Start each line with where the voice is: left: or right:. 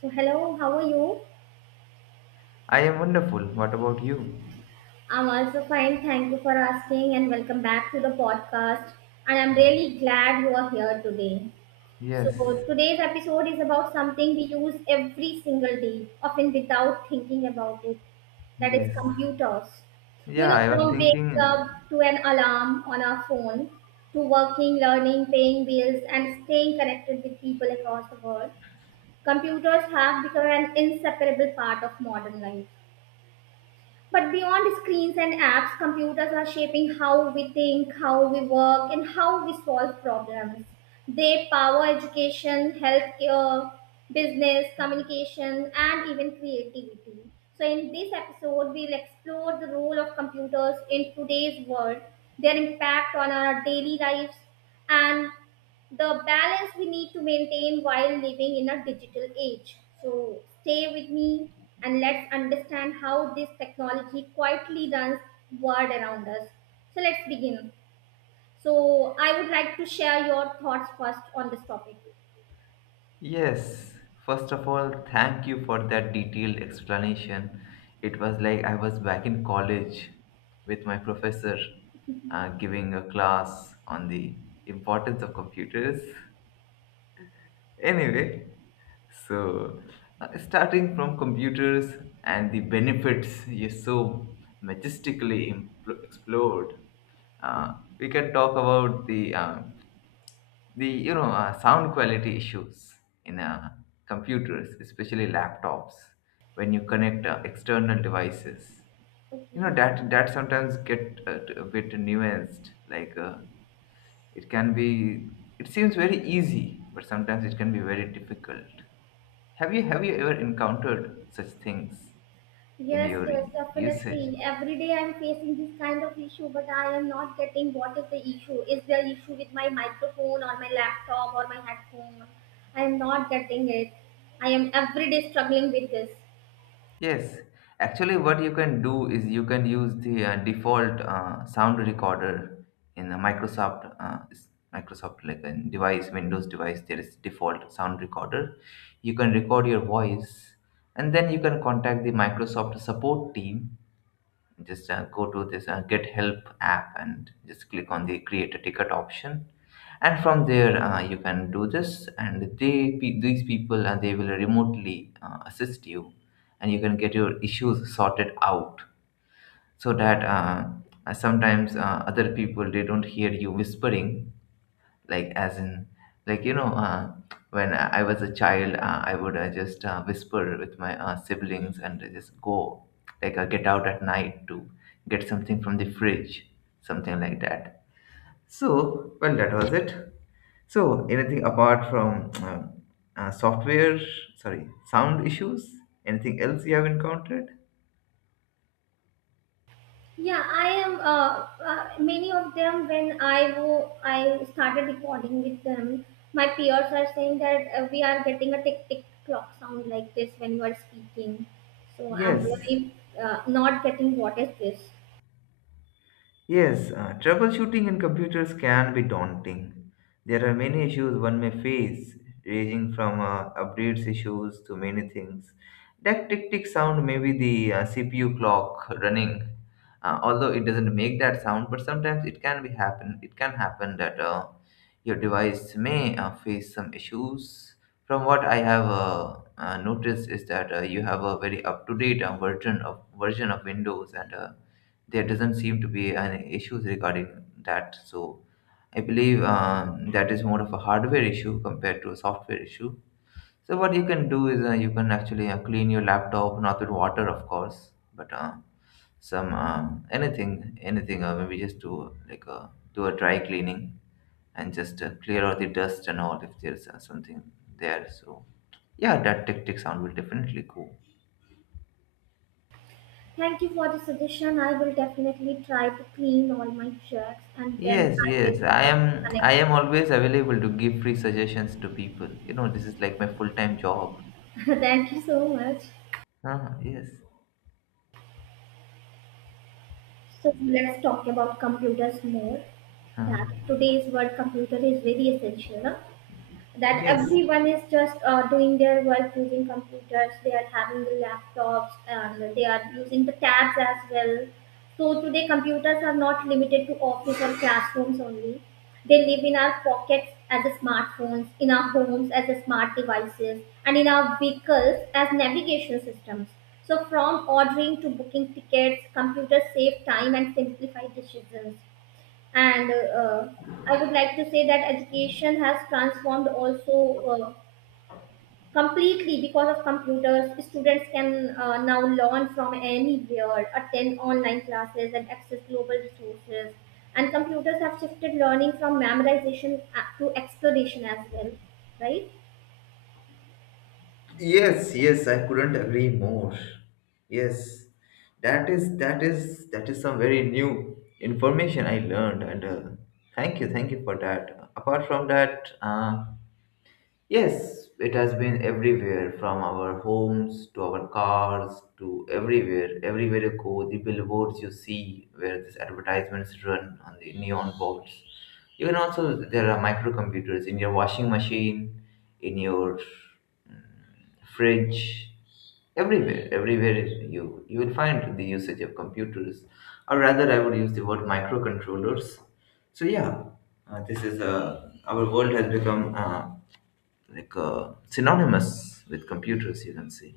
right: So, hello, how are you?
left: I am wonderful. What about you?
right: I'm also fine. Thank you for asking, and welcome back to the podcast. And I'm
left: Um,
right: really glad you are here today. So,
left: yes,
right: today's episode is about something we use every single day, often without thinking about it. That is
left: yes.
right: computers. You
left: Yeah,
right: know,
left: I was
right: from waking
left: thinking,
right: up to an alarm on our phone, to working, learning, paying bills, and staying connected with people across the world, computers have become an inseparable part of modern life. But beyond screens and apps, computers are shaping how we think, how we work, and how we solve problems. They power education, healthcare, business, communication, and even creativity. So, in this episode, we'll explore the role of computers in today's world, their impact on our daily lives, and the balance we need to maintain while living in a digital age. So stay with me and let's understand how this technology quietly runs world around us. So let's begin. So I would like to share your thoughts first on this topic.
left: yes. First of all, thank you for that detailed explanation. It was like I was back in college with my professor giving a class on the importance of computers. Anyway, so starting from computers and the benefits you so majestically explored, uh, we can talk about the sound quality issues in computers, especially laptops, when you connect external devices. You know
right: Okay.
left: that sometimes get a bit nuanced, like. It can be it seems very easy, but sometimes it can be very difficult. Have you ever encountered such things in
right: Yes,
left: your
right: yes,
left: usage?
right: definitely. Every day I'm facing this kind of issue, but I am not getting what is the issue. Is there issue with my microphone or my laptop or my headphone? I am not getting it. I am every day struggling with this.
left: Yes, actually, what you can do is you can use the default sound recorder in the Microsoft Microsoft, like a device Windows device. There is default sound recorder. You can record your voice, and then you can contact the Microsoft support team. Just go to this get help app and just click on the create a ticket option, and from there you can do this, and these people they will remotely assist you and you can get your issues sorted out, so that sometimes other people they don't hear you whispering, like, as in, like, when I was a child, I would just whisper with my siblings and just go, like, get out at night to get something from the fridge, something like that. So well, that was it. So anything apart from software, sorry, sound issues, anything else you have encountered?
right: Yeah, I am. Many of them, when I started recording with them, my peers are saying that we are getting a tick tick clock sound like this when you are speaking. So I'm
left: Yes.
right: really not getting what is this.
left: Yes, troubleshooting in computers can be daunting. There are many issues one may face, ranging from updates issues to many things. That tick tick sound may be the CPU clock running, although it doesn't make that sound. But sometimes it can be happen. It can happen that your device may face some issues. From what I have noticed is that you have a very up to date version of Windows. And. There doesn't seem to be an issues regarding that. So I believe that is more of a hardware issue compared to a software issue. So what you can do is you can actually clean your laptop, not with water, of course, but some, anything. Maybe just do, like, do a dry cleaning and just clear out the dust and all, if there's something there. So yeah, that tactic sound will definitely go.
right: Thank you for the suggestion. I will definitely try to clean all my shirts and then
left: Yes,
right: I will
left: yes. I
right: just
left: am I
right: connect.
left: am always available to give free suggestions to people. You know, this is like my full-time job.
right: Thank you so much.
left: Ah, yes.
right: So let's talk about computers more.
left: Ah.
right: That today's word computer is very essential, huh? That
left: Yes.
right: everyone is just doing their work using computers. They are having the laptops and they are using the tabs as well. So today computers are not limited to office or classrooms only. They live in our pockets as a smartphones, in our homes as a smart devices, and in our vehicles as navigation systems. So from ordering to booking tickets, computers save time and simplify decisions. And I would like to say that education has transformed also uh, completely. Because of computers, students can now learn from anywhere, attend online classes, and access global resources. And computers have shifted learning from memorization to exploration as well, right?
left: Yes, yes, I couldn't agree more. Yes. That is some very new information I learned, and thank you for that. Apart from that, yes, it has been everywhere, from our homes to our cars to everywhere. Everywhere you go, the billboards you see where these advertisements run on the neon boards. You can also, there are microcomputers in your washing machine, in your mm, fridge, everywhere. Everywhere you will find the usage of computers, or rather, I would use the word microcontrollers. So, yeah, this is, our world has become, like, synonymous with computers, you can say.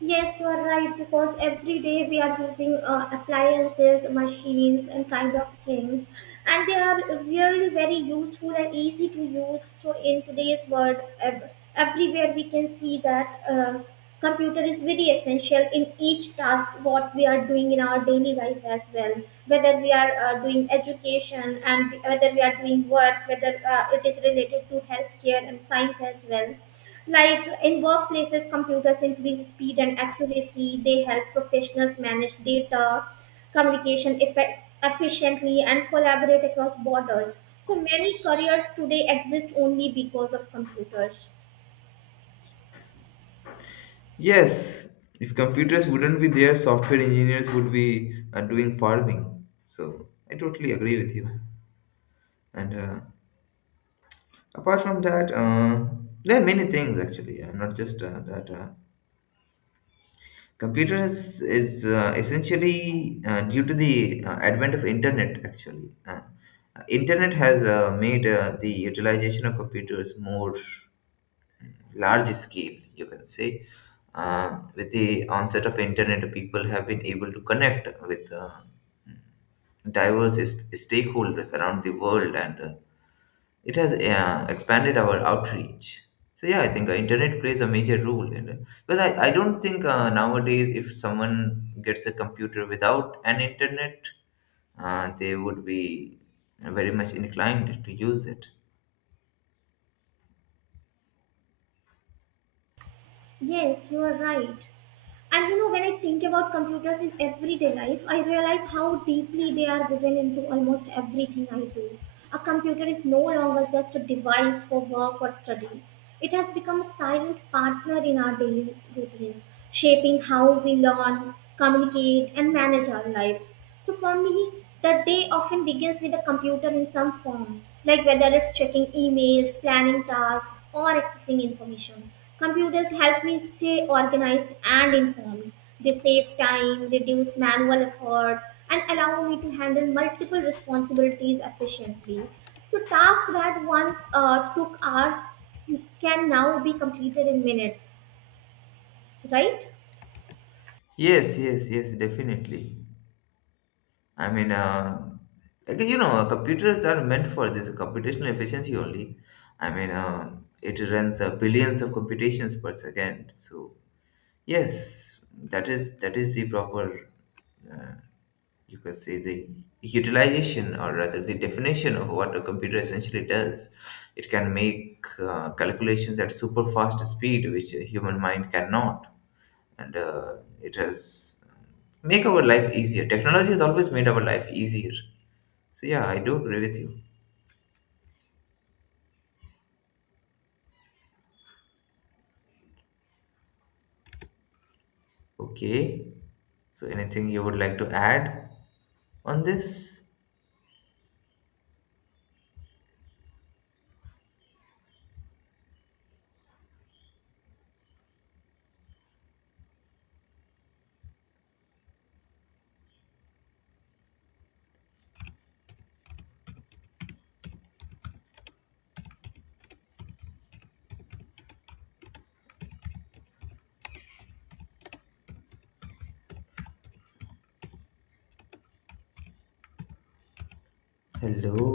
right: Yes, you are right, because every day we are using appliances, machines, and kind of things, and they are really very useful and easy to use. So in today's world, everywhere we can see that computer is very essential in each task what we are doing in our daily life as well. Whether we are doing education, and whether we are doing work, whether it is related to healthcare and science as well. Like in workplaces, computers increase speed and accuracy. They help professionals manage data, communication effect, efficiently, and collaborate across borders. So many careers today exist only because of computers.
left: Yes, if computers wouldn't be there, software engineers would be doing farming. So I totally agree with you. And apart from that, there are many things actually, not just that. Computers is essentially due to the advent of internet actually. Internet has made the utilization of computers more large scale, you can say. With the onset of internet, people have been able to connect with diverse stakeholders around the world, and it has expanded our outreach. So yeah, I think internet plays a major role in it. Because I don't think nowadays if someone gets a computer without an internet, they would be very much inclined to use it.
right: Yes, you are right. And you know, when I think about computers in everyday life, I realize how deeply they are woven into almost everything I do. A computer is no longer just a device for work or study, it has become a silent partner in our daily routines, shaping how we learn, communicate, and manage our lives. So for me, the day often begins with a computer in some form, like whether it's checking emails, planning tasks, or accessing information. Computers help me stay organized and informed. They save time, reduce manual effort, and allow me to handle multiple responsibilities efficiently. So tasks that once took hours can now be completed in minutes, right?
left: Yes, yes, yes, definitely. I mean, like, you know, computers are meant for this computational efficiency only. I mean, it runs billions of computations per second. So yes, that is the proper, uh, you could say, the utilization, or rather the definition of what a computer essentially does. It can make calculations at super fast speed, which a human mind cannot, and it has make our life easier. Technology has always made our life easier, so yeah, I do agree with you. Okay. So anything you would like to add on this? Hello.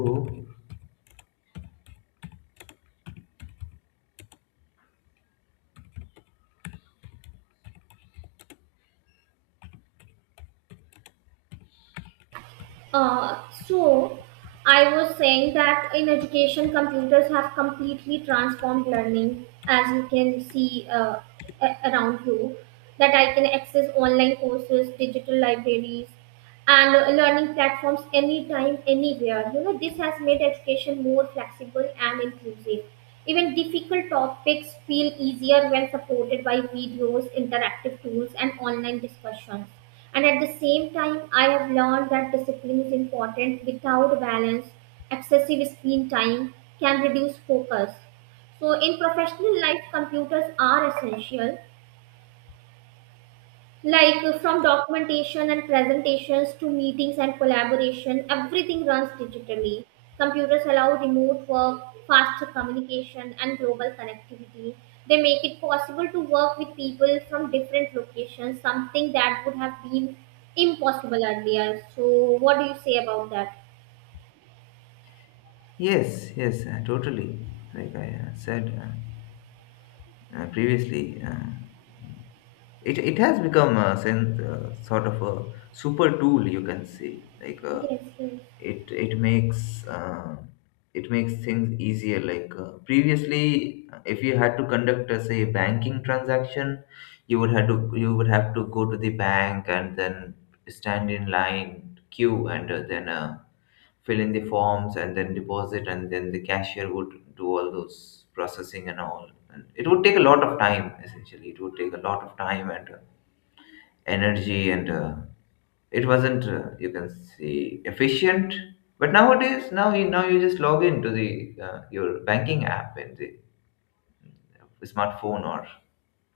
right: So, I was saying that in education, computers have completely transformed learning, as you can see around you. That I can access online courses, digital libraries, and learning platforms anytime, anywhere. You know, this has made education more flexible and inclusive. Even difficult topics feel easier when supported by videos, interactive tools, and online discussions. And at the same time, I have learned that discipline is important. Without balance, excessive screen time can reduce focus. So, in professional life, computers are essential, like from documentation and presentations to meetings and collaboration, everything runs digitally. Computers allow remote work, faster communication, and global connectivity. They make it possible to work with people from different locations, something that would have been impossible earlier. So, what do you say about that?
left: Yes, yes, totally. Like I said, previously, it has become a sense, sort of a super tool, you can say, like a,
right: Yes, yes.
left: it makes, it makes things easier. Like, previously, if you had to conduct, say, banking transaction, you would have to, go to the bank and then stand in line queue, and then fill in the forms and then deposit, and then the cashier would do all those processing and all, and it would take a lot of time. Essentially, it would take a lot of time and energy, and it wasn't you can say efficient. But nowadays, now you just log into the your banking app in the smartphone or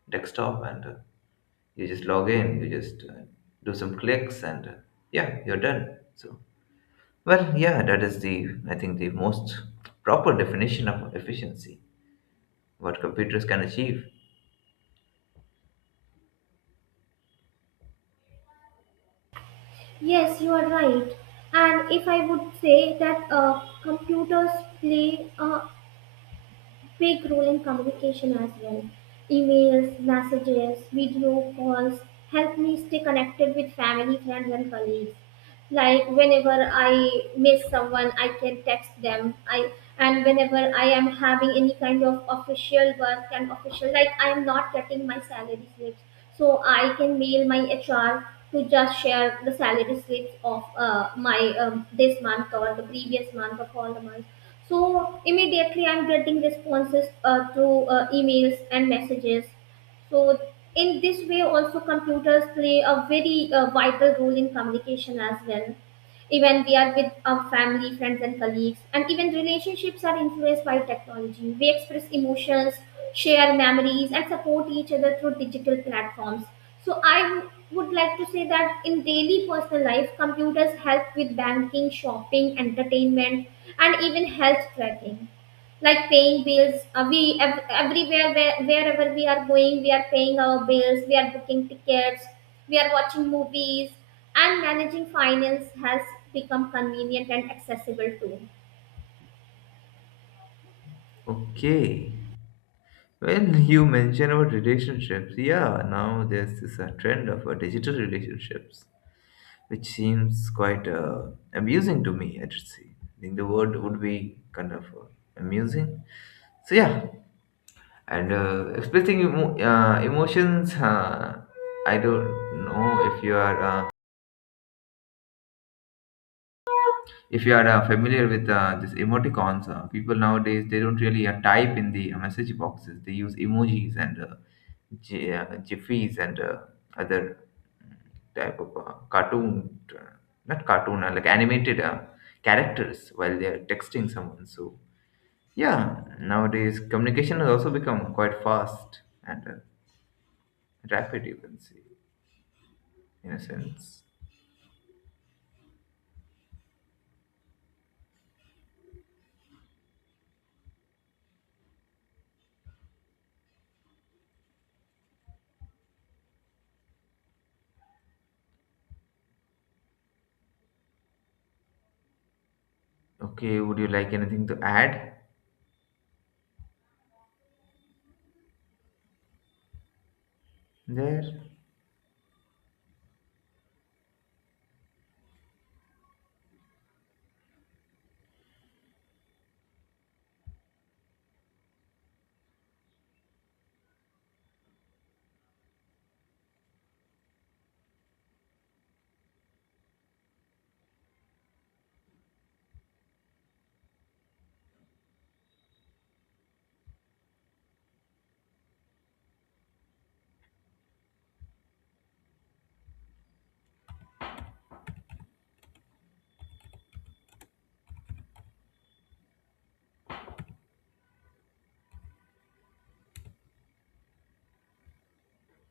left: desktop, and you just log in, you just do some clicks, and yeah, you're done. So well, yeah, that is the, I think, the most proper definition of efficiency, what computers can achieve.
right: Yes, you are right. And if I would say that computers play a big role in communication as well. Emails, messages, video calls help me stay connected with family, friends, and colleagues. Like whenever I miss someone I can text them. I and whenever I am having any kind of official work and official, like I am not getting my salary slips, so I can mail my HR to just share the salary slips of my this month or the previous month of all the months. So immediately I'm getting responses through emails and messages. So in this way, also computers play a very vital role in communication as well. Even we are with our family, friends, and colleagues, and even relationships are influenced by technology. We express emotions, share memories, and support each other through digital platforms. So would like to say that in daily personal life, computers help with banking, shopping, entertainment, and even health tracking. Like paying bills, everywhere where, wherever we are going, we are paying our bills, we are booking tickets, we are watching movies, and managing finance has become convenient and accessible too.
left: Okay. When you mention about relationships, yeah, now there's this trend of digital relationships, which seems quite amusing to me, I'd say. I think the word would be kind of amusing. So, yeah, and expressing emotions, I don't know if you are. If you are familiar with this emoticons, people nowadays they don't really type in the message boxes. They use emojis and Jiffies and other type of cartoon, not cartoon, like animated characters while they are texting someone. So yeah, nowadays communication has also become quite fast and rapid, you can say, in a sense. Okay, would you like anything to add there?